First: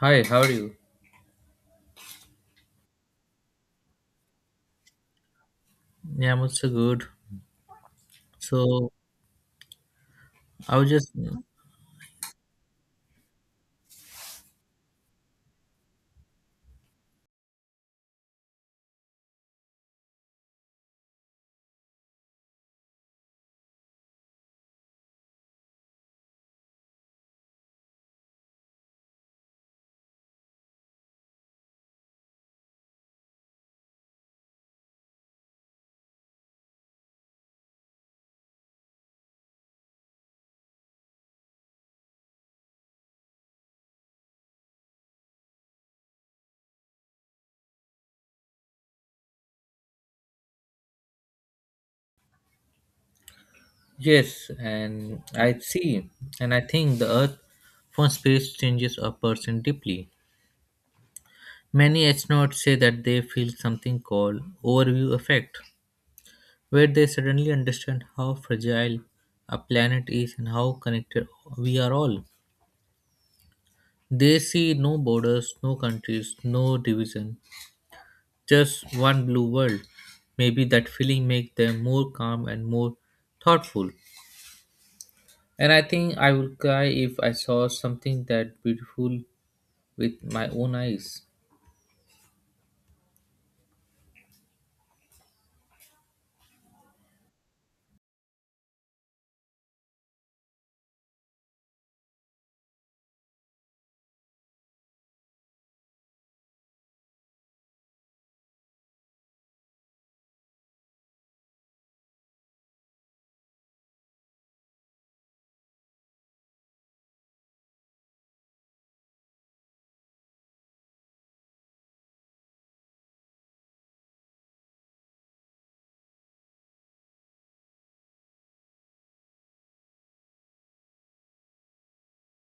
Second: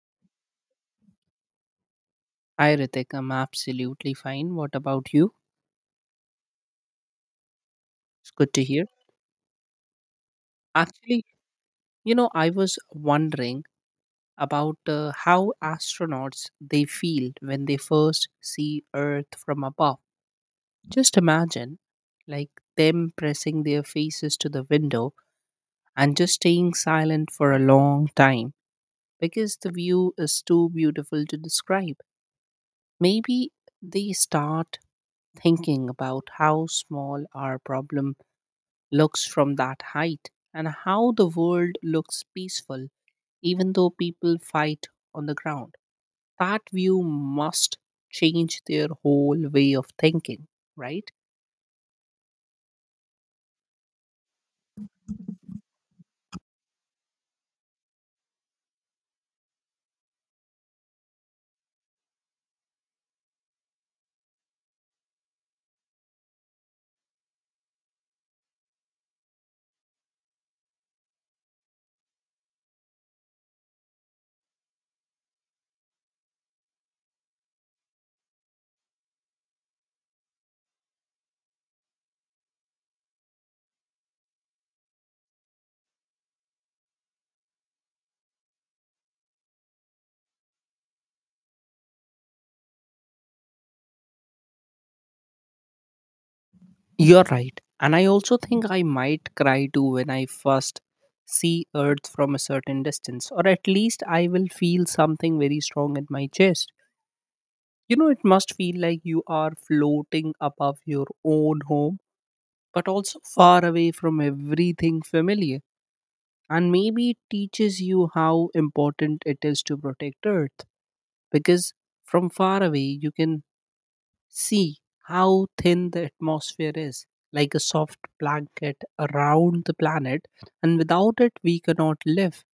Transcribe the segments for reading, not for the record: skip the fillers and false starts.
Hi, how are you? Hi Ritik, I'm absolutely fine. What about you? Yeah, I'm also good. It's good to hear. So I was just Actually, you know, I was wondering about how astronauts they feel when they first see Earth from above. Just imagine, like them pressing their faces to the window and just staying silent for a long time because the view is too beautiful to describe. Maybe they start thinking about how small our problem looks from that height and how the world looks peaceful even though people fight on the ground. That view must change their whole way of thinking, right? yes, and I see, and I think the Earth from space changes a person deeply. Many astronauts say that they feel something called overview effect, where they suddenly understand how fragile a planet is and how connected we are all. They see no borders, no countries, no division, just one blue world. Maybe that feeling makes them more calm and more thoughtful. And I think I would cry if I saw something that beautiful with my own eyes. You're right. And I also think I might cry too when I first see Earth from a certain distance, or at least I will feel something very strong in my chest. You know, it must feel like you are floating above your own home, but also far away from everything familiar, and maybe it teaches you how important it is to protect earth because from far away you can see how thin the atmosphere is, like a soft blanket around the planet, and without it we cannot live.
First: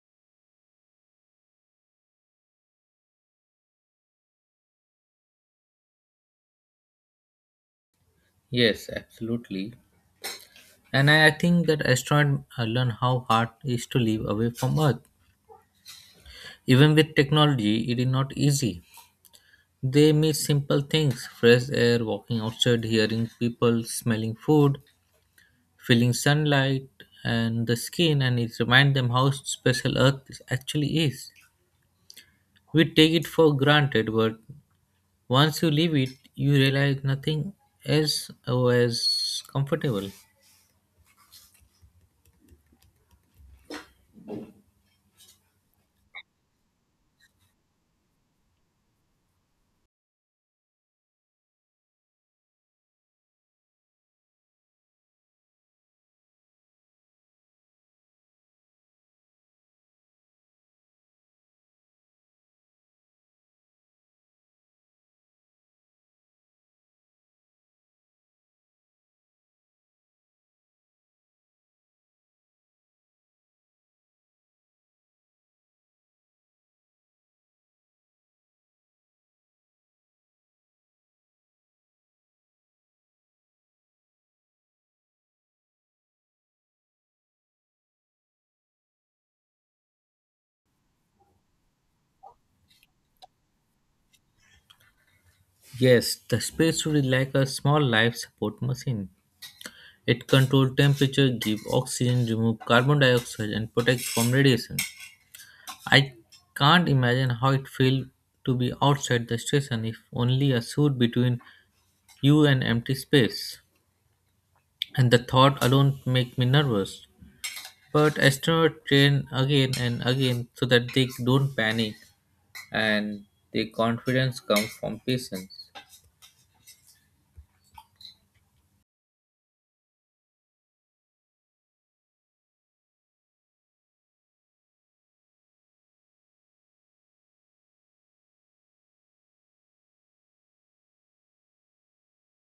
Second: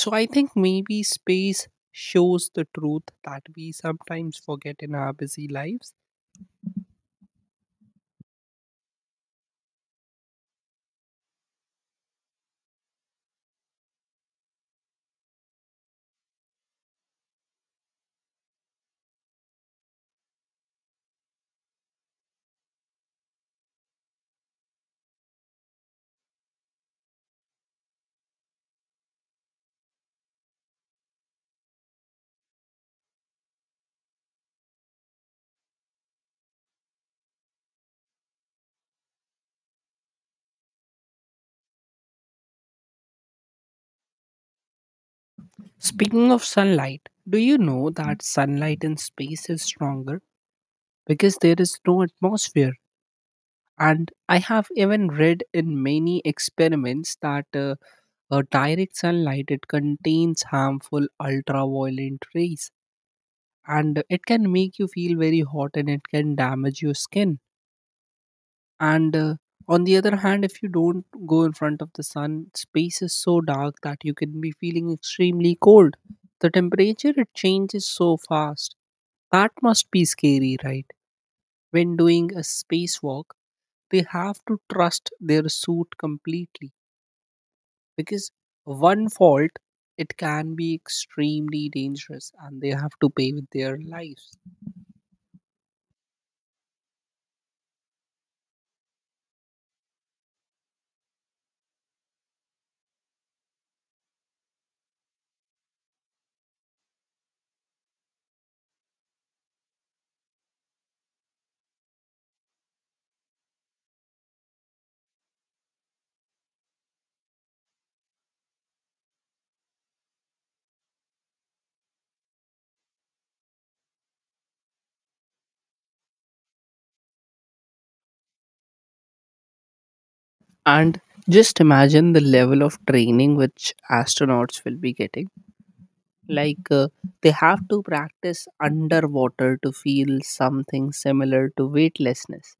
So I think maybe space shows the truth that we sometimes forget in our busy lives. Yes, absolutely. And I think that astronaut learn how hard it is to live away from Earth. Even with technology, it is not easy. They miss simple things: fresh air, walking outside, hearing people, smelling food, feeling sunlight and the skin, and it reminds them how special Earth actually is. We take it for granted, but once you leave it, you realize nothing else was comfortable. Speaking of sunlight, do you know that sunlight in space is stronger because there is no atmosphere? And I have even read in many experiments that direct sunlight it contains harmful ultraviolet rays, and it can make you feel very hot, and it can damage your skin. And On the other hand, if you don't go in front of the sun, space is so dark that you can be feeling extremely cold. The temperature it changes so fast. That must be scary, right? When doing a spacewalk, they have to trust their suit completely because one fault it can be extremely dangerous and they have to pay with their lives. Yes, the space suit is like a small life support machine. It controls temperature, gives oxygen, removes carbon dioxide, and protects from radiation. I can't imagine how it feels to be outside the station if only a suit between you and empty space. And the thought alone makes me nervous. But astronauts train again and again so that they don't panic, and the confidence comes from patience. And just imagine the level of training which astronauts will be getting, like they have to practice underwater to feel something similar to weightlessness.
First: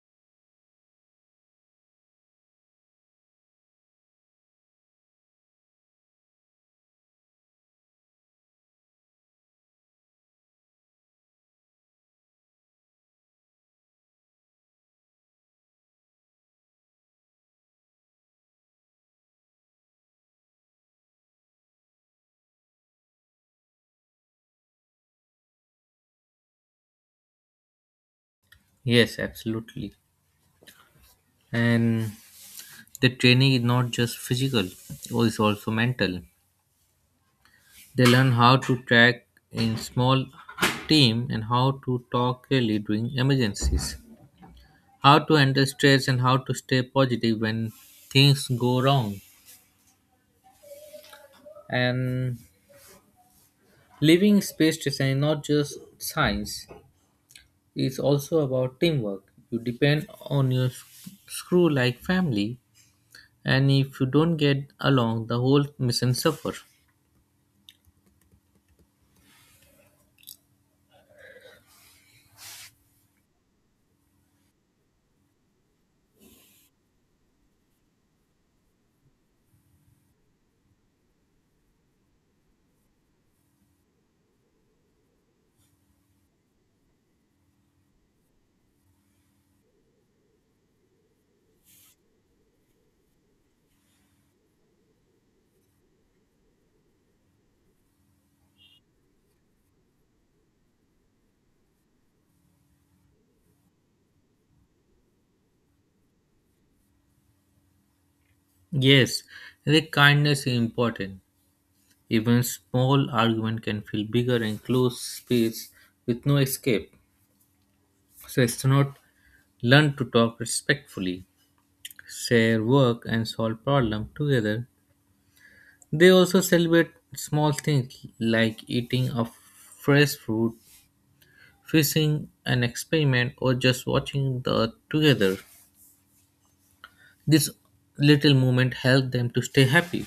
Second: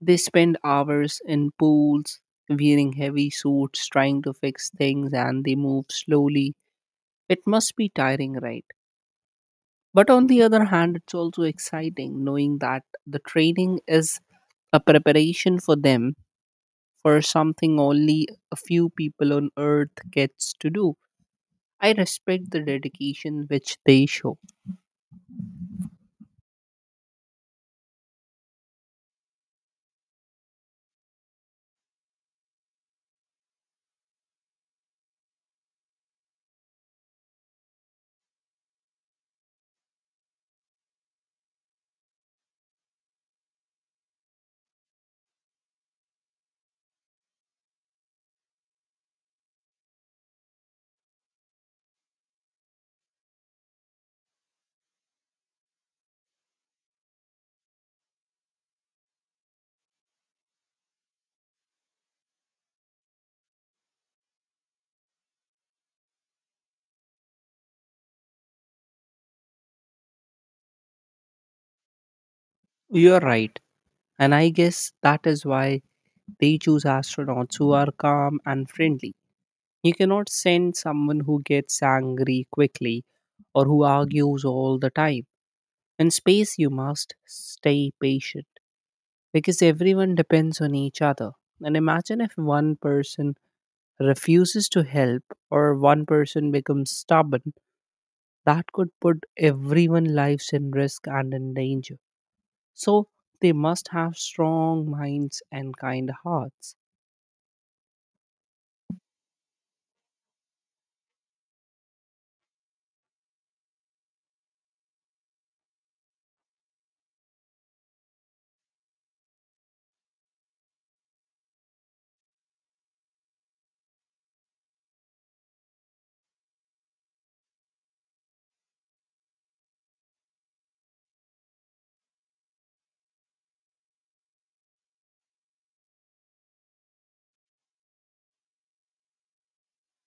They spend hours in pools wearing heavy suits trying to fix things and they move slowly. It must be tiring, right? But on the other hand, it's also exciting knowing that the training is a preparation for them for something only a few people on earth gets to do. I respect the dedication which they show. Yes, absolutely. And the training is not just physical, it's also mental. They learn how to track in small team and how to talk clearly during emergencies, how to handle stress and how to stay positive when things go wrong. And living space design is not just science, it's also about teamwork. You depend on your screw like family, and if you don't get along, the whole mission suffer. You're right. And I guess that is why they choose astronauts who are calm and friendly. You cannot send someone who gets angry quickly or who argues all the time. In space, you must stay patient because everyone depends on each other. And imagine if one person refuses to help or one person becomes stubborn, that could put everyone's lives in risk and in danger. So, they must have strong minds and kind hearts. Yes, the kindness is important. Even small argument can feel bigger in closed space with no escape, so astronaut learn to talk respectfully, share work, and solve problem together. They also celebrate small things like eating a fresh fruit, fishing an experiment, or just watching the earth together. This little moment help them to stay happy.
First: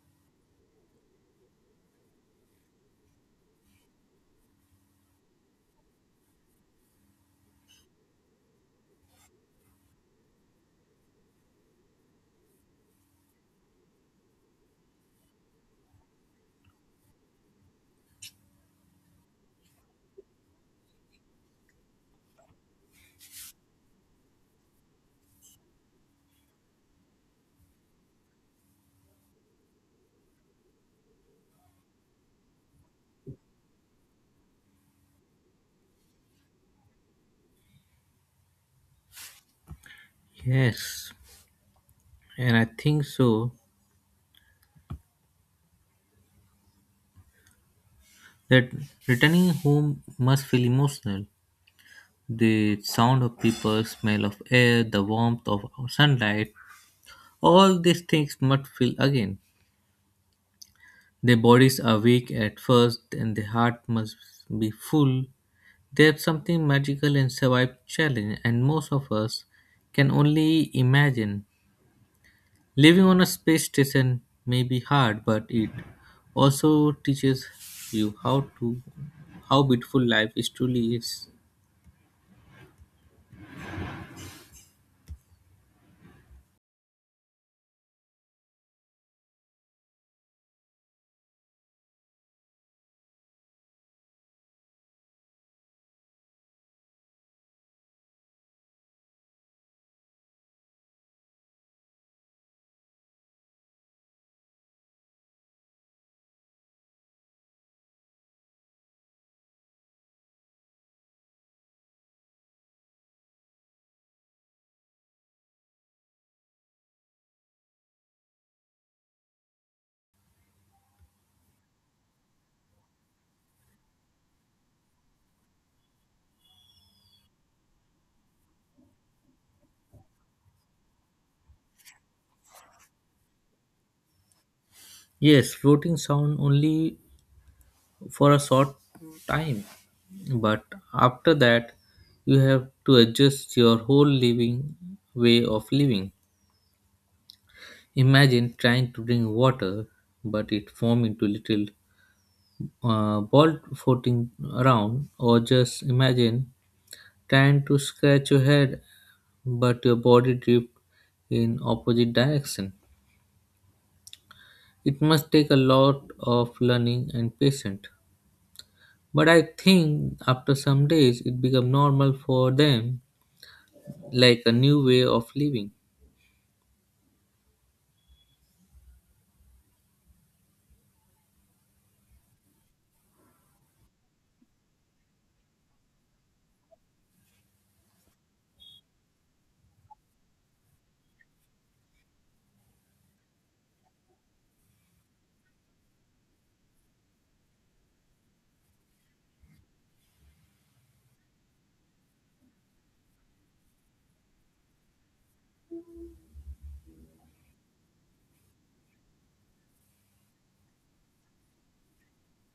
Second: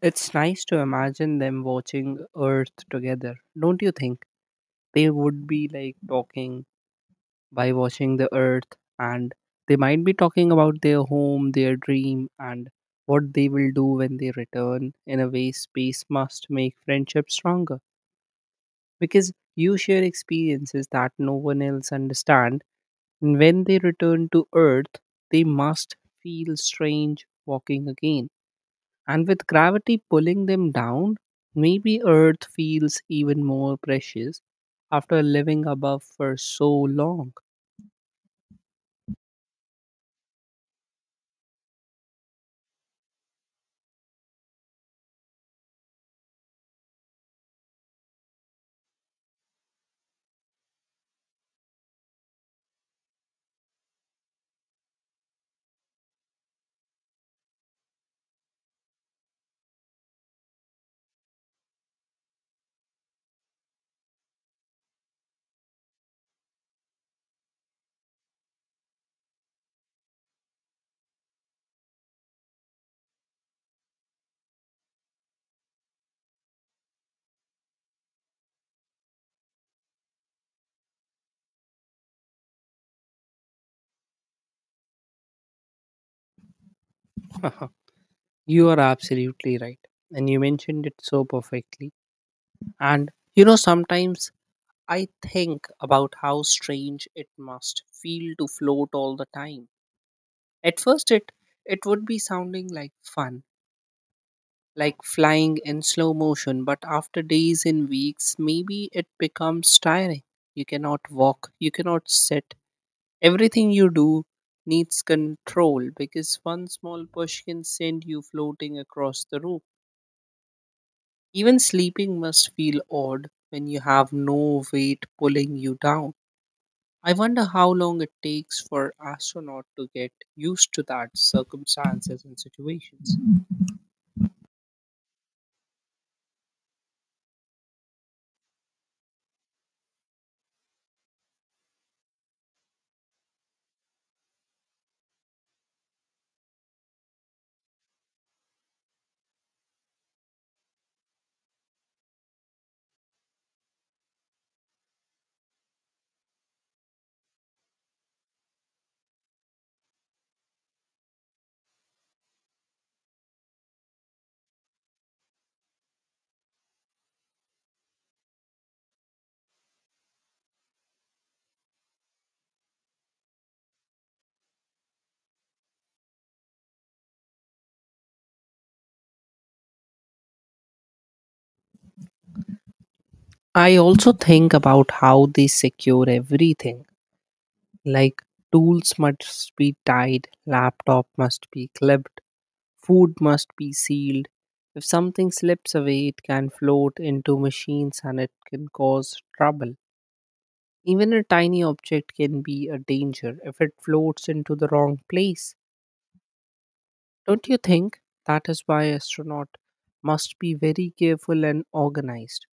It's nice to imagine them watching Earth together, don't you think? They would be like talking by watching the Earth, and they might be talking about their home, their dream, and what they will do when they return. In a way, space must make friendship stronger because you share experiences that no one else understand. And when they return to Earth, they must feel strange walking again. And with gravity pulling them down, maybe Earth feels even more precious after living above for so long. Yes, and I think so that returning home must feel emotional. The sound of people, smell of air, the warmth of sunlight, all these things must feel again. Their bodies are weak at first and the heart must be full. There's something magical in survive challenge and most of us can only imagine. Living on a space station may be hard, but it also teaches you how to how beautiful life is truly is. You are absolutely right. And you mentioned it so perfectly. And you know, sometimes I think about how strange it must feel to float all the time. At first, it would be sounding like fun, like flying in slow motion, but after days and weeks, maybe it becomes tiring. You cannot walk, you cannot sit. Everything you do needs control because one small push can send you floating across the room. Even sleeping must feel odd when you have no weight pulling you down. I wonder how long it takes for astronaut to get used to that circumstances and situations. Yes, floating sound only for a short time, but after that you have to adjust your whole living way of living. Imagine trying to drink water, but it form into little ball floating around, or just imagine trying to scratch your head but your body drift in opposite direction. It must take a lot of learning and patience. But I think after some days it become normal for them, like a new way of living. I also think about how they secure everything. Like tools must be tied, laptop must be clipped, food must be sealed. If something slips away, it can float into machines and it can cause trouble. Even a tiny object can be a danger if it floats into the wrong place. Don't you think? That is why astronaut must be very careful and organized.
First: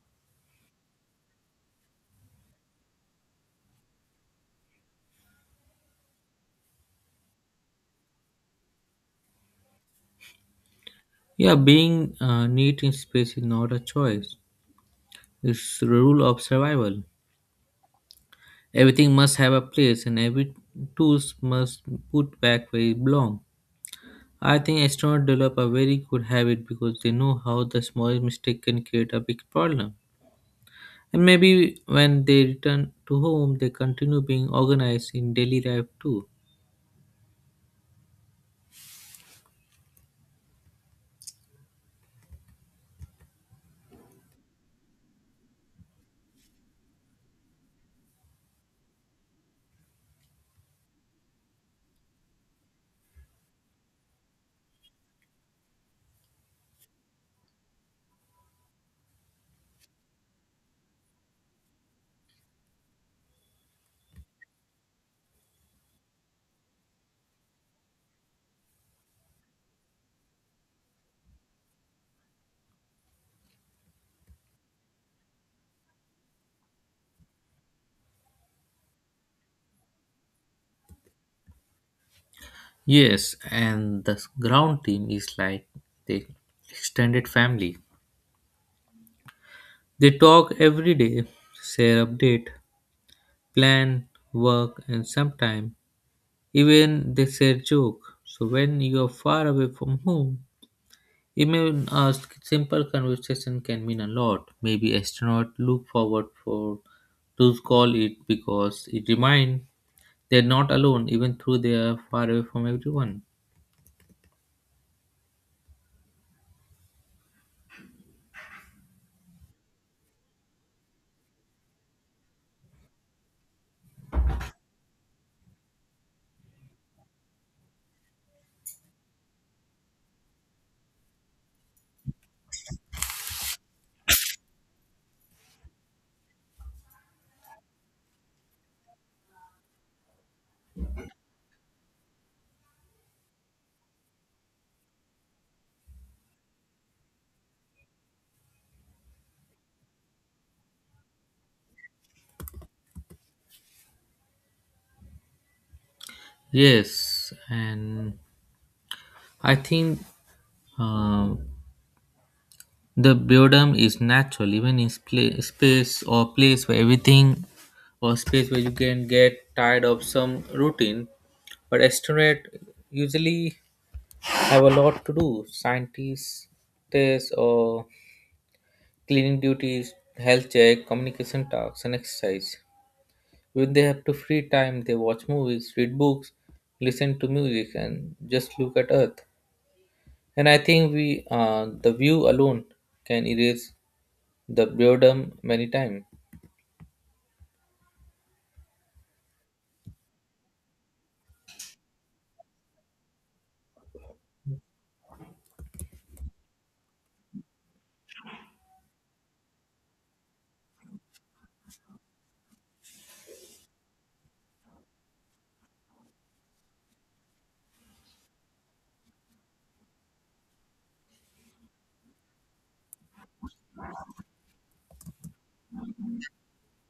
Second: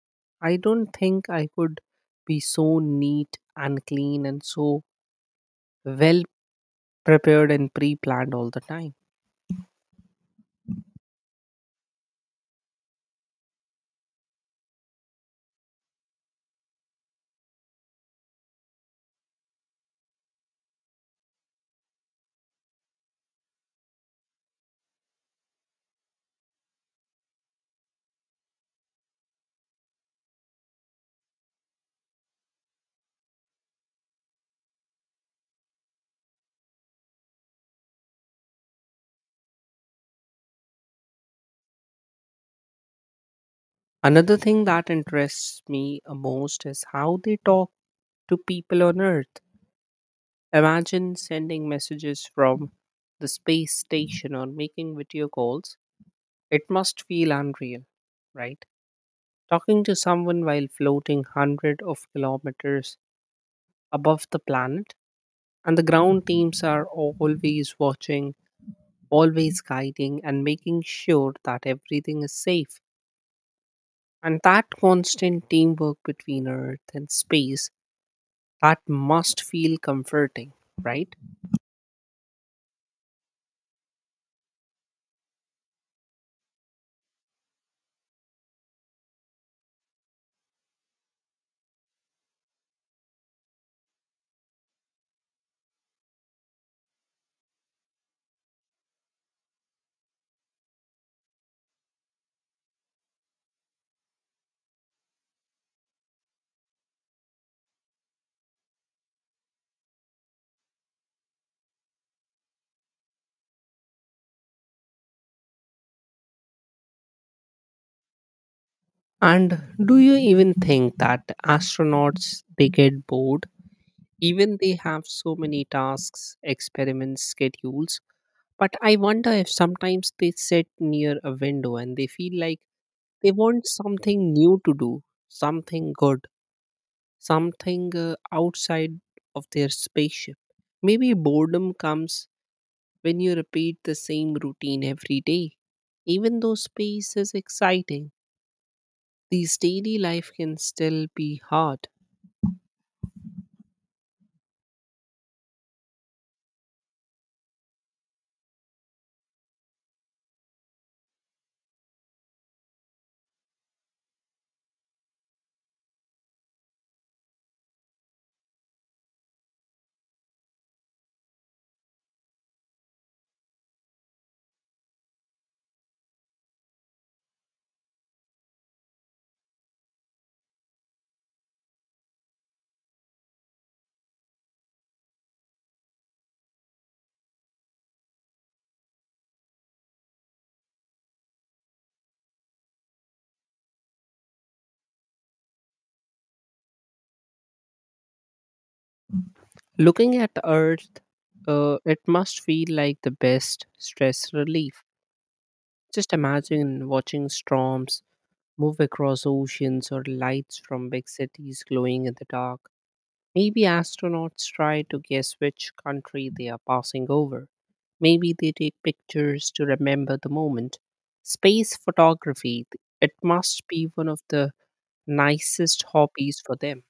I don't think I could be so neat and clean and so well prepared and pre planned all the time. Yeah, being neat in space is not a choice. It's the rule of survival. Everything must have a place and every tools must put back where it belongs. I think astronauts develop a very good habit because they know how the smallest mistake can create a big problem. And maybe when they return to home, they continue being organized in daily life too. Another thing that interests me most is how they talk to people on Earth. Imagine sending messages from the space station or making video calls. It must feel unreal, right? Talking to someone while floating hundreds of kilometers above the planet, and the ground teams are always watching, always guiding, and making sure that everything is safe. And that constant teamwork between Earth and space, that must feel comforting, right? Yes, and the ground team is like the extended family. They talk every day, share update, plan, work, and sometimes even they share joke. So when you are far away from home, even a simple conversation can mean a lot. Maybe astronaut look forward for to call it because it remind. They're not alone, even though they are far away from everyone. And do you even think that astronauts they get bored? Even they have so many tasks, experiments, schedules. But I wonder if sometimes they sit near a window and they feel like they want something new to do, something good, something outside of their spaceship. Maybe boredom comes when you repeat the same routine every day. Even though space is exciting, these daily life can still be hard. Yes, and I think uh, the boredom is natural, even in space or place where everything or space where you can get tired of some routine. But astronaut usually have a lot to do: scientists, tests, or cleaning duties, health check, communication tasks, and exercise. When they have to free time, they watch movies, read books, listen to music, and just look at Earth. And I think we, the view alone, can erase the boredom many times. Looking at Earth, it must feel like the best stress relief. Just imagine watching storms move across oceans or lights from big cities glowing in the dark. Maybe astronauts try to guess which country they are passing over. Maybe they take pictures to remember the moment. Space photography, it must be one of the nicest hobbies for them.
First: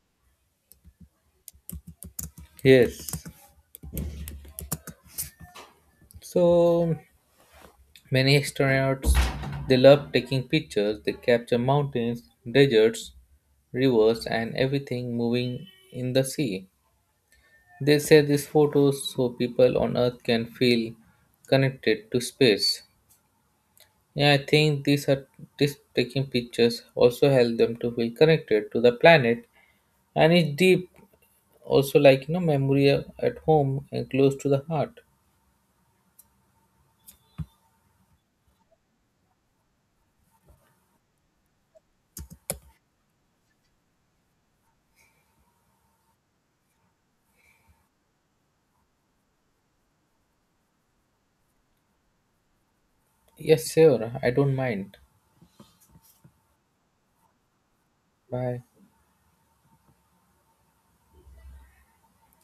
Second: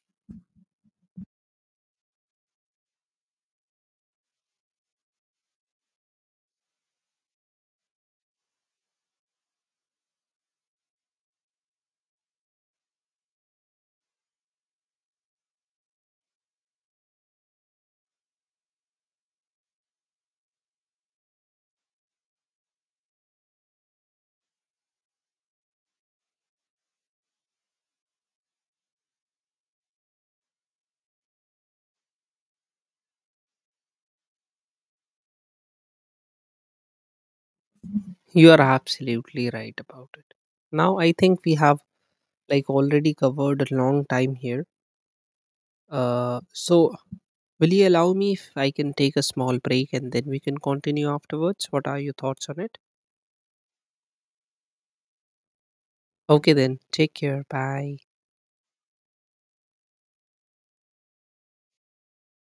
Yes. So many astronauts they love taking pictures. They capture mountains, deserts, rivers, and everything moving in the sea. They share these photos so people on Earth can feel connected to space. Yeah, I think these are just taking pictures also help them to feel connected to the planet and it's deep also like memory at home and close to the heart. You are absolutely right about it. Now I think we have like already covered a long time here. So will you allow me if I can take a small break and then we can continue afterwards? What are your thoughts on it? Yes, sure, I don't mind. Okay then, take care. Bye. Bye.